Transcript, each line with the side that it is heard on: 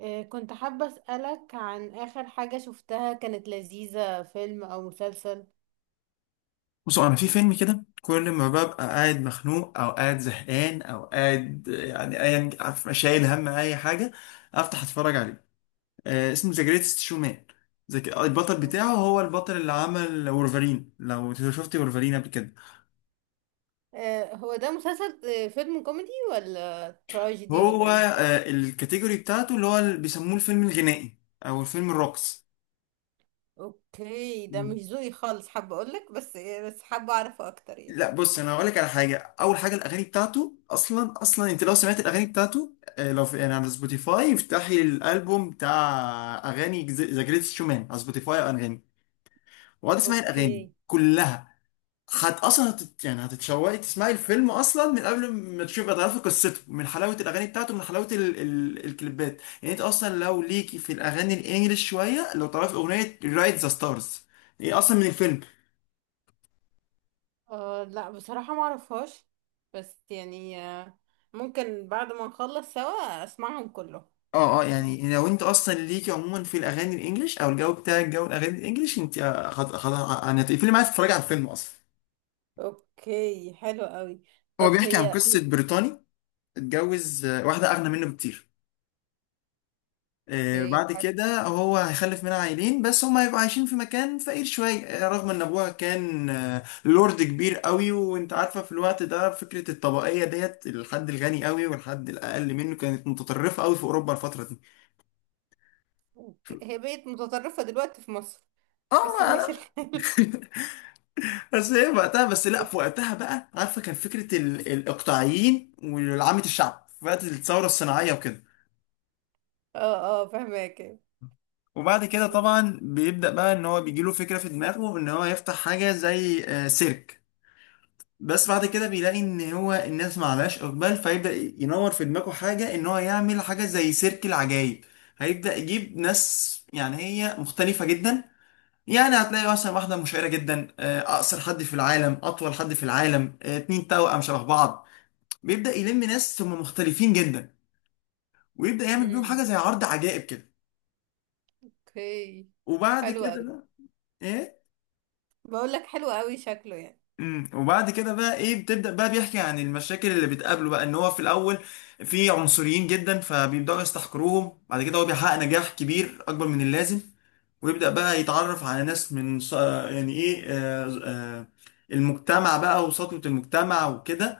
right: كنت حابة أسألك عن آخر حاجة شفتها كانت لذيذة، فيلم أو مسلسل؟
left: بصوا، انا في فيلم كده كل ما ببقى قاعد مخنوق او قاعد زهقان او قاعد، يعني ايا عارف، شايل هم اي حاجه افتح اتفرج عليه. اسمه ذا جريتست شومان. البطل بتاعه هو البطل اللي عمل وولفرين، لو شفت وولفرين قبل كده.
right: هو ده مسلسل فيلم كوميدي ولا تراجيدي ولا
left: هو
right: ايه؟
left: الكاتيجوري بتاعته، اللي هو اللي بيسموه الفيلم الغنائي او الفيلم الرقص.
right: اوكي، ده مش ذوقي خالص، حابة اقولك بس حابة اعرفه اكتر يعني.
left: لا، بص، انا هقول لك على حاجه. اول حاجه الاغاني بتاعته. اصلا انت لو سمعت الاغاني بتاعته، لو في يعني على سبوتيفاي، افتحي الالبوم بتاع اغاني ذا جريتست شومان على سبوتيفاي، اغاني، وقعد اسمعي الاغاني
right: اوكي.
left: كلها. اصلا يعني هتتشوقي تسمعي الفيلم اصلا من قبل ما تشوفي تعرفي قصته، من حلاوه الاغاني بتاعته، من حلاوه الكليبات. يعني انت اصلا لو ليكي في الاغاني الانجليش شويه، لو تعرفي اغنيه رايت ذا ستارز، هي اصلا من الفيلم.
right: آه لا، بصراحة ما اعرفهاش. بس يعني ممكن بعد ما نخلص سوا اسمعهم كلهم.
left: اه، اه، يعني لو انت اصلا ليكي عموما في الاغاني الانجليش، او الجو بتاعك جو الاغاني الانجليش، انت يعني هتقفلي معايا تتفرجي على الفيلم اصلا.
right: اوكي حلو قوي.
left: هو
right: طب
left: بيحكي عن
right: هي.
left: قصه بريطاني اتجوز واحده اغنى منه بكتير.
right: اوكي
left: بعد
right: حلو.
left: كده هو هيخلف منها عيلين، بس هم هيبقوا عايشين في مكان فقير شويه، رغم ان ابوها كان لورد كبير قوي. وانت عارفه في الوقت ده فكره الطبقيه ديت، الحد الغني قوي والحد الاقل منه، كانت متطرفه قوي في اوروبا الفتره دي.
right: أوكي. هي بقت متطرفة دلوقتي في مصر،
left: اه،
right: بس
left: ما
right: ماشي
left: أنا.
right: الحال.
left: بس هي وقتها، بس لا، في وقتها بقى، عارفه، كان فكره الاقطاعيين وعامه الشعب في وقت الثوره الصناعيه وكده.
right: اه اه فهماك.
left: وبعد كده طبعا بيبدا بقى ان هو بيجيله فكره في دماغه ان هو يفتح حاجه زي سيرك. بس بعد كده بيلاقي ان هو الناس ما عليهاش اقبال، فيبدا ينور في دماغه حاجه ان هو يعمل حاجه زي سيرك العجايب. هيبدا يجيب ناس يعني هي مختلفه جدا. يعني هتلاقي مثلا واحدة مشهورة جدا، أقصر حد في العالم، أطول حد في العالم، اتنين توأم شبه بعض. بيبدأ يلم ناس ثم مختلفين جدا، ويبدأ يعمل بيهم حاجة
right: امم.
left: زي عرض عجائب كده.
right: اوكي
left: وبعد
right: حلو
left: كده
right: قوي.
left: بقى ايه
right: بقول لك حلو قوي شكله يعني.
left: وبعد كده بقى ايه بتبدأ بقى بيحكي عن المشاكل اللي بتقابله. بقى ان هو في الاول في عنصريين جدا، فبيبدأوا يستحقروهم. بعد كده هو بيحقق نجاح كبير اكبر من اللازم، ويبدأ بقى يتعرف على ناس من يعني ايه المجتمع بقى وسطوة المجتمع وكده،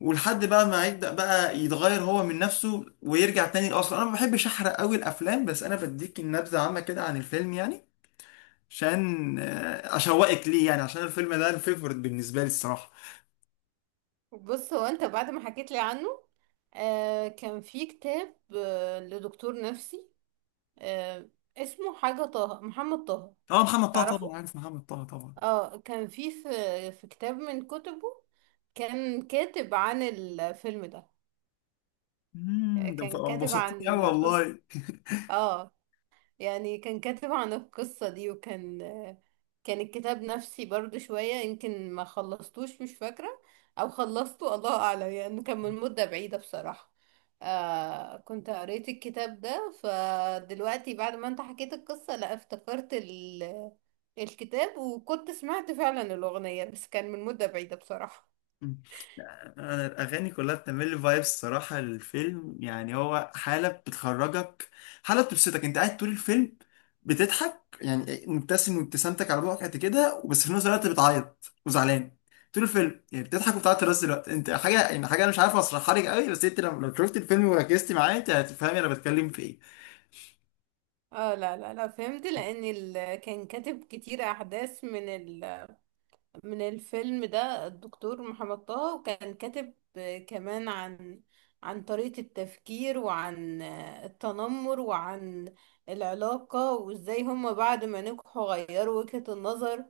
left: ولحد بقى ما يبدأ بقى يتغير هو من نفسه ويرجع تاني لأصله. انا ما بحبش احرق قوي الافلام، بس انا بديك النبذة عامة كده عن الفيلم يعني، عشان اشوقك ليه، يعني عشان الفيلم ده الفيفوريت بالنسبه لي الصراحه.
right: بص هو، انت بعد ما حكيت لي عنه، آه كان في كتاب آه لدكتور نفسي آه، اسمه حاجة طه، محمد طه.
left: اه، محمد طه طبعا
right: تعرفه؟
left: عارف محمد طه طبعا.
right: اه كان في في كتاب من كتبه، كان كاتب عن الفيلم ده،
left: ده
right: كان كاتب
left: انبسطتني قوي
right: عن قصة.
left: والله.
right: اه يعني كان كاتب عن القصة دي، وكان، كان الكتاب نفسي برضو شوية، يمكن ما خلصتوش مش فاكرة، او خلصته الله اعلم، يعني كان من مدة بعيدة بصراحة. آه كنت قريت الكتاب ده، فدلوقتي بعد ما انت حكيت القصة، لا افتكرت ال، الكتاب، وكنت سمعت فعلا الأغنية بس كان من مدة بعيدة بصراحة.
left: مم. انا الاغاني كلها بتعمل لي فايبس الصراحه. الفيلم يعني هو حاله بتخرجك، حاله بتبسطك. انت قاعد طول الفيلم بتضحك، يعني مبتسم، وابتسامتك على بوقك قد كده، بس في نفس الوقت بتعيط وزعلان. طول الفيلم يعني بتضحك وبتعيط في نفس الوقت، انت حاجه يعني، حاجه انا مش عارف اشرحها لك قوي. بس انت لو شفت الفيلم وركزت معاه انت هتفهمي انا بتكلم في ايه.
right: اه لا لا لا، فهمت، لأن ال... كان كاتب كتير أحداث من من الفيلم ده. الدكتور محمد طه كان كاتب كمان عن عن طريقة التفكير، وعن التنمر، وعن العلاقة، وازاي هما بعد ما نجحوا غيروا وجهة النظر.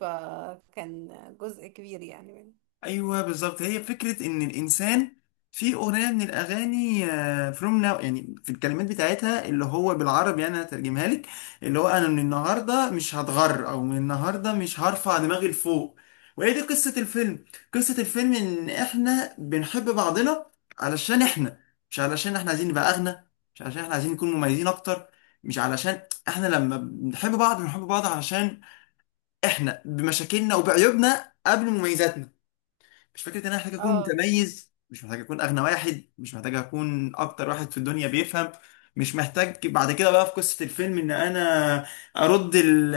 right: فكان جزء كبير يعني منه.
left: ايوه، بالظبط، هي فكره ان الانسان في اغنيه من الاغاني فروم ناو، يعني في الكلمات بتاعتها، اللي هو بالعربي يعني انا هترجمها لك، اللي هو انا من النهارده مش هتغر او من النهارده مش هرفع دماغي لفوق. وهي دي قصه الفيلم. قصه الفيلم ان احنا بنحب بعضنا علشان احنا، مش علشان احنا عايزين نبقى اغنى، مش علشان احنا عايزين نكون مميزين اكتر، مش علشان. احنا لما بنحب بعض، بنحب بعض علشان احنا بمشاكلنا وبعيوبنا قبل مميزاتنا. مش فكره ان انا محتاج اكون
right: اه
left: متميز، مش محتاج اكون اغنى واحد، مش محتاج اكون اكتر واحد في الدنيا بيفهم. مش محتاج بعد كده بقى في قصه الفيلم ان انا ارد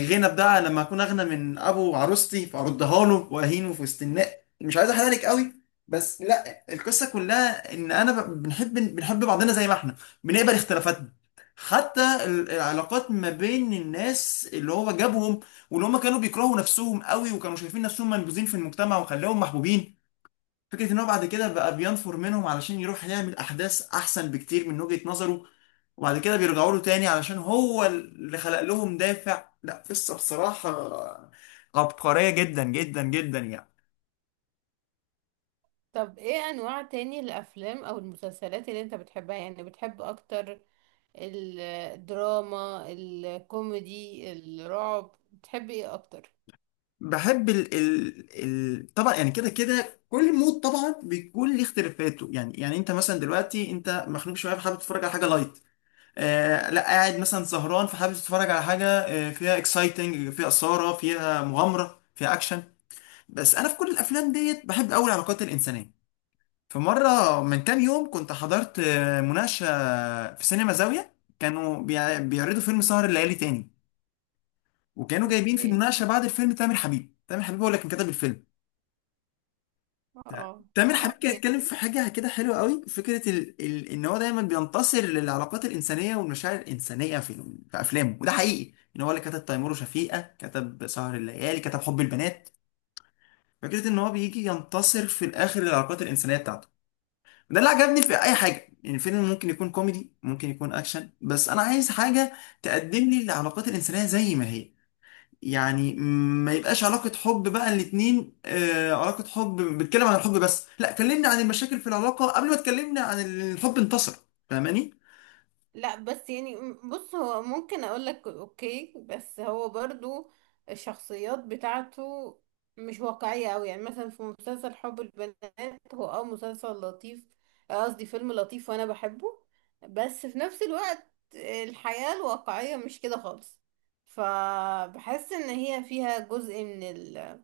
left: الغنى بتاع لما اكون اغنى من ابو عروستي فاردها له واهينه في وسط الناس. مش عايز احرق لك قوي، بس لا، القصه كلها ان انا بنحب بعضنا زي ما احنا، بنقبل اختلافاتنا. حتى العلاقات ما بين الناس اللي هو جابهم، واللي هم كانوا بيكرهوا نفسهم قوي وكانوا شايفين نفسهم منبوذين في المجتمع، وخلاهم محبوبين. فكرة ان هو بعد كده بقى بينفر منهم علشان يروح يعمل احداث احسن بكتير من وجهة نظره، وبعد كده بيرجعوا له تاني علشان هو اللي خلق لهم دافع. لا، قصة بصراحة عبقرية جدا جدا جدا يعني.
right: طب ايه انواع تاني الافلام او المسلسلات اللي انت بتحبها، يعني بتحب اكتر الدراما، الكوميدي، الرعب، بتحب ايه اكتر؟
left: بحب ال ال ال طبعا، يعني كده كده كل مود طبعا بيكون ليه اختلافاته، يعني انت مثلا دلوقتي انت مخنوق شويه فحابب تتفرج على حاجه لايت. لا، قاعد مثلا سهران فحابب تتفرج على حاجه فيها اكسايتنج، فيها اثاره، فيها مغامره، فيها اكشن. بس انا في كل الافلام ديت بحب قوي العلاقات الانسانيه. فمره من كام يوم كنت حضرت مناقشه في سينما زاويه، كانوا بيعرضوا فيلم سهر الليالي تاني، وكانوا جايبين في
right: اوكي.
left: المناقشه بعد الفيلم تامر حبيب. تامر حبيب هو اللي كان كتب الفيلم.
right: اه
left: تامر حبيب كان اتكلم في حاجة كده حلوة قوي، فكرة ان هو دايما بينتصر للعلاقات الإنسانية والمشاعر الإنسانية في أفلامه. وده حقيقي ان هو اللي كتب تيمور وشفيقة، كتب سهر الليالي، كتب حب البنات. فكرة ان هو بيجي ينتصر في الآخر للعلاقات الإنسانية بتاعته، وده اللي عجبني في أي حاجة. يعني الفيلم ممكن يكون كوميدي، ممكن يكون أكشن، بس أنا عايز حاجة تقدم لي العلاقات الإنسانية زي ما هي. يعني ما يبقاش علاقة حب بقى الاتنين علاقة حب بتكلم عن الحب، بس لا، كلمني عن المشاكل في العلاقة قبل ما تكلمني عن الحب انتصر. فاهماني؟
right: لا بس يعني بص، هو ممكن اقول لك اوكي، بس هو برضو الشخصيات بتاعته مش واقعية قوي. يعني مثلا في مسلسل حب البنات، هو اه مسلسل لطيف، آه قصدي فيلم لطيف وانا بحبه، بس في نفس الوقت الحياة الواقعية مش كده خالص. فبحس ان هي فيها جزء من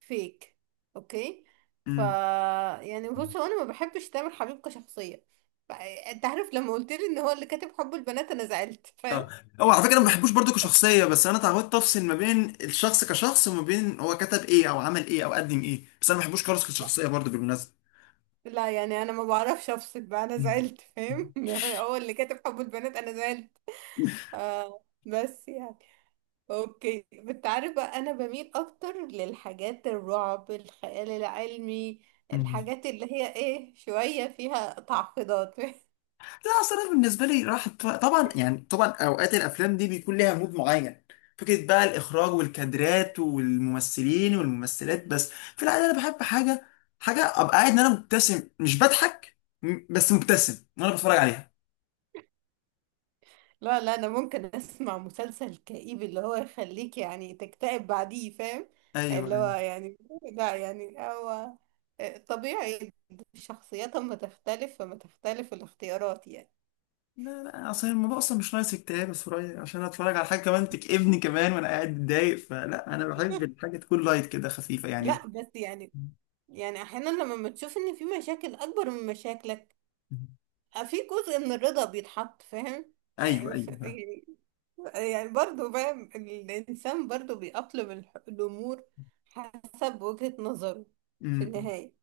right: فيك. اوكي. ف،
left: امم
right: يعني بص، هو انا ما بحبش تامر حبيب كشخصيه. انت عارف لما قلت لي ان هو اللي كاتب حب البنات، انا زعلت
left: اه،
right: فاهم.
left: هو على فكرة انا ما بحبوش برضو كشخصية، بس انا اتعودت افصل ما بين الشخص كشخص وما بين هو كتب ايه او عمل ايه او قدم ايه، بس انا ما بحبوش خالص
right: لا
left: كشخصية برضو بالمناسبة.
right: لا، يعني انا ما بعرفش افصل بقى، انا زعلت فاهم. هو اللي كاتب حب البنات انا زعلت. آه بس يعني، اوكي، انت عارف بقى انا بميل اكتر للحاجات الرعب، الخيال العلمي،
left: مم.
right: الحاجات اللي هي ايه شويه فيها تعقيدات.
left: لا، اصل انا بالنسبه لي راحت طبعا، يعني طبعا اوقات الافلام دي بيكون ليها مود معين، فكره بقى الاخراج والكادرات والممثلين والممثلات. بس في العاده انا بحب حاجه ابقى قاعد ان انا مبتسم مش بضحك، بس مبتسم وانا بتفرج عليها.
right: لا لا، انا ممكن اسمع مسلسل كئيب اللي هو يخليك يعني تكتئب بعديه، فاهم؟
left: ايوه،
right: اللي هو
left: ايوه.
right: يعني، لا يعني هو طبيعي، الشخصيات اما تختلف فما تختلف الاختيارات يعني.
left: لا، لا، اصل الموضوع اصلا مش ناقص اكتئاب يا سوريا عشان اتفرج على حاجه كمان تكئبني كمان وانا قاعد متضايق. فلا، انا بحب الحاجه تكون لايت كده، خفيفه يعني.
right: لا بس يعني، يعني احيانا لما بتشوف ان في مشاكل اكبر من مشاكلك، في جزء من الرضا بيتحط، فاهم؟
left: ايوه،
right: يعني
left: ايوه.
right: يعني، يعني برضه فاهم، الانسان برضه بيأقلم الامور حسب وجهة نظره في النهاية.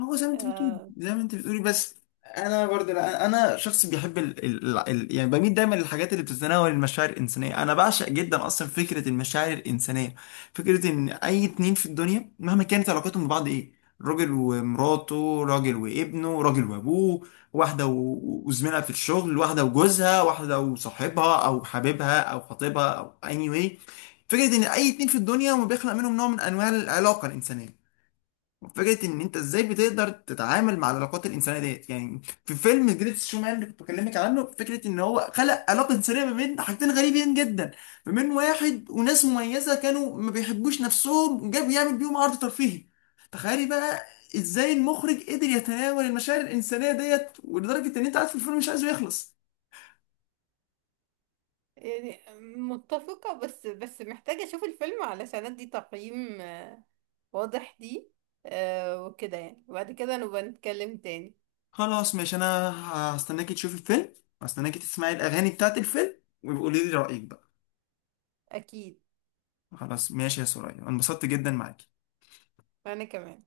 left: هو زي ما انت بتقولي
right: آه،
left: زي ما انت بتقولي بس انا برضه، لا انا شخص بيحب يعني بميل دايما للحاجات اللي بتتناول المشاعر الانسانيه. انا بعشق جدا اصلا فكره المشاعر الانسانيه. فكره ان اي اتنين في الدنيا مهما كانت علاقتهم ببعض ايه، راجل ومراته، راجل وابنه، راجل وابوه، واحده وزميلها في الشغل، واحده وجوزها، واحده وصاحبها او حبيبها او خطيبها او اني anyway. فكره ان اي اتنين في الدنيا هم بيخلق منهم نوع من انواع العلاقه الانسانيه. فكره ان انت ازاي بتقدر تتعامل مع العلاقات الانسانيه ديت يعني. في فيلم جريتس شومان اللي كنت بكلمك عنه، فكره ان هو خلق علاقه انسانيه ما بين حاجتين غريبين جدا، ما بين واحد وناس مميزه كانوا ما بيحبوش نفسهم، جاب يعمل بيهم عرض ترفيهي. تخيلي بقى ازاي المخرج قدر يتناول المشاعر الانسانيه ديت، ولدرجه ان انت قاعد في الفيلم مش عايزه يخلص.
right: يعني متفقة، بس محتاجة أشوف الفيلم علشان أدي تقييم واضح دي وكده يعني، وبعد كده نبقى نتكلم تاني.
left: خلاص، ماشي. انا هستناكي تشوفي الفيلم، هستناكي تسمعي الاغاني بتاعت الفيلم، وقولي لي رايك بقى.
right: أكيد.
left: خلاص، ماشي يا سوريا، أنا انبسطت جدا معاك.
right: وأنا كمان.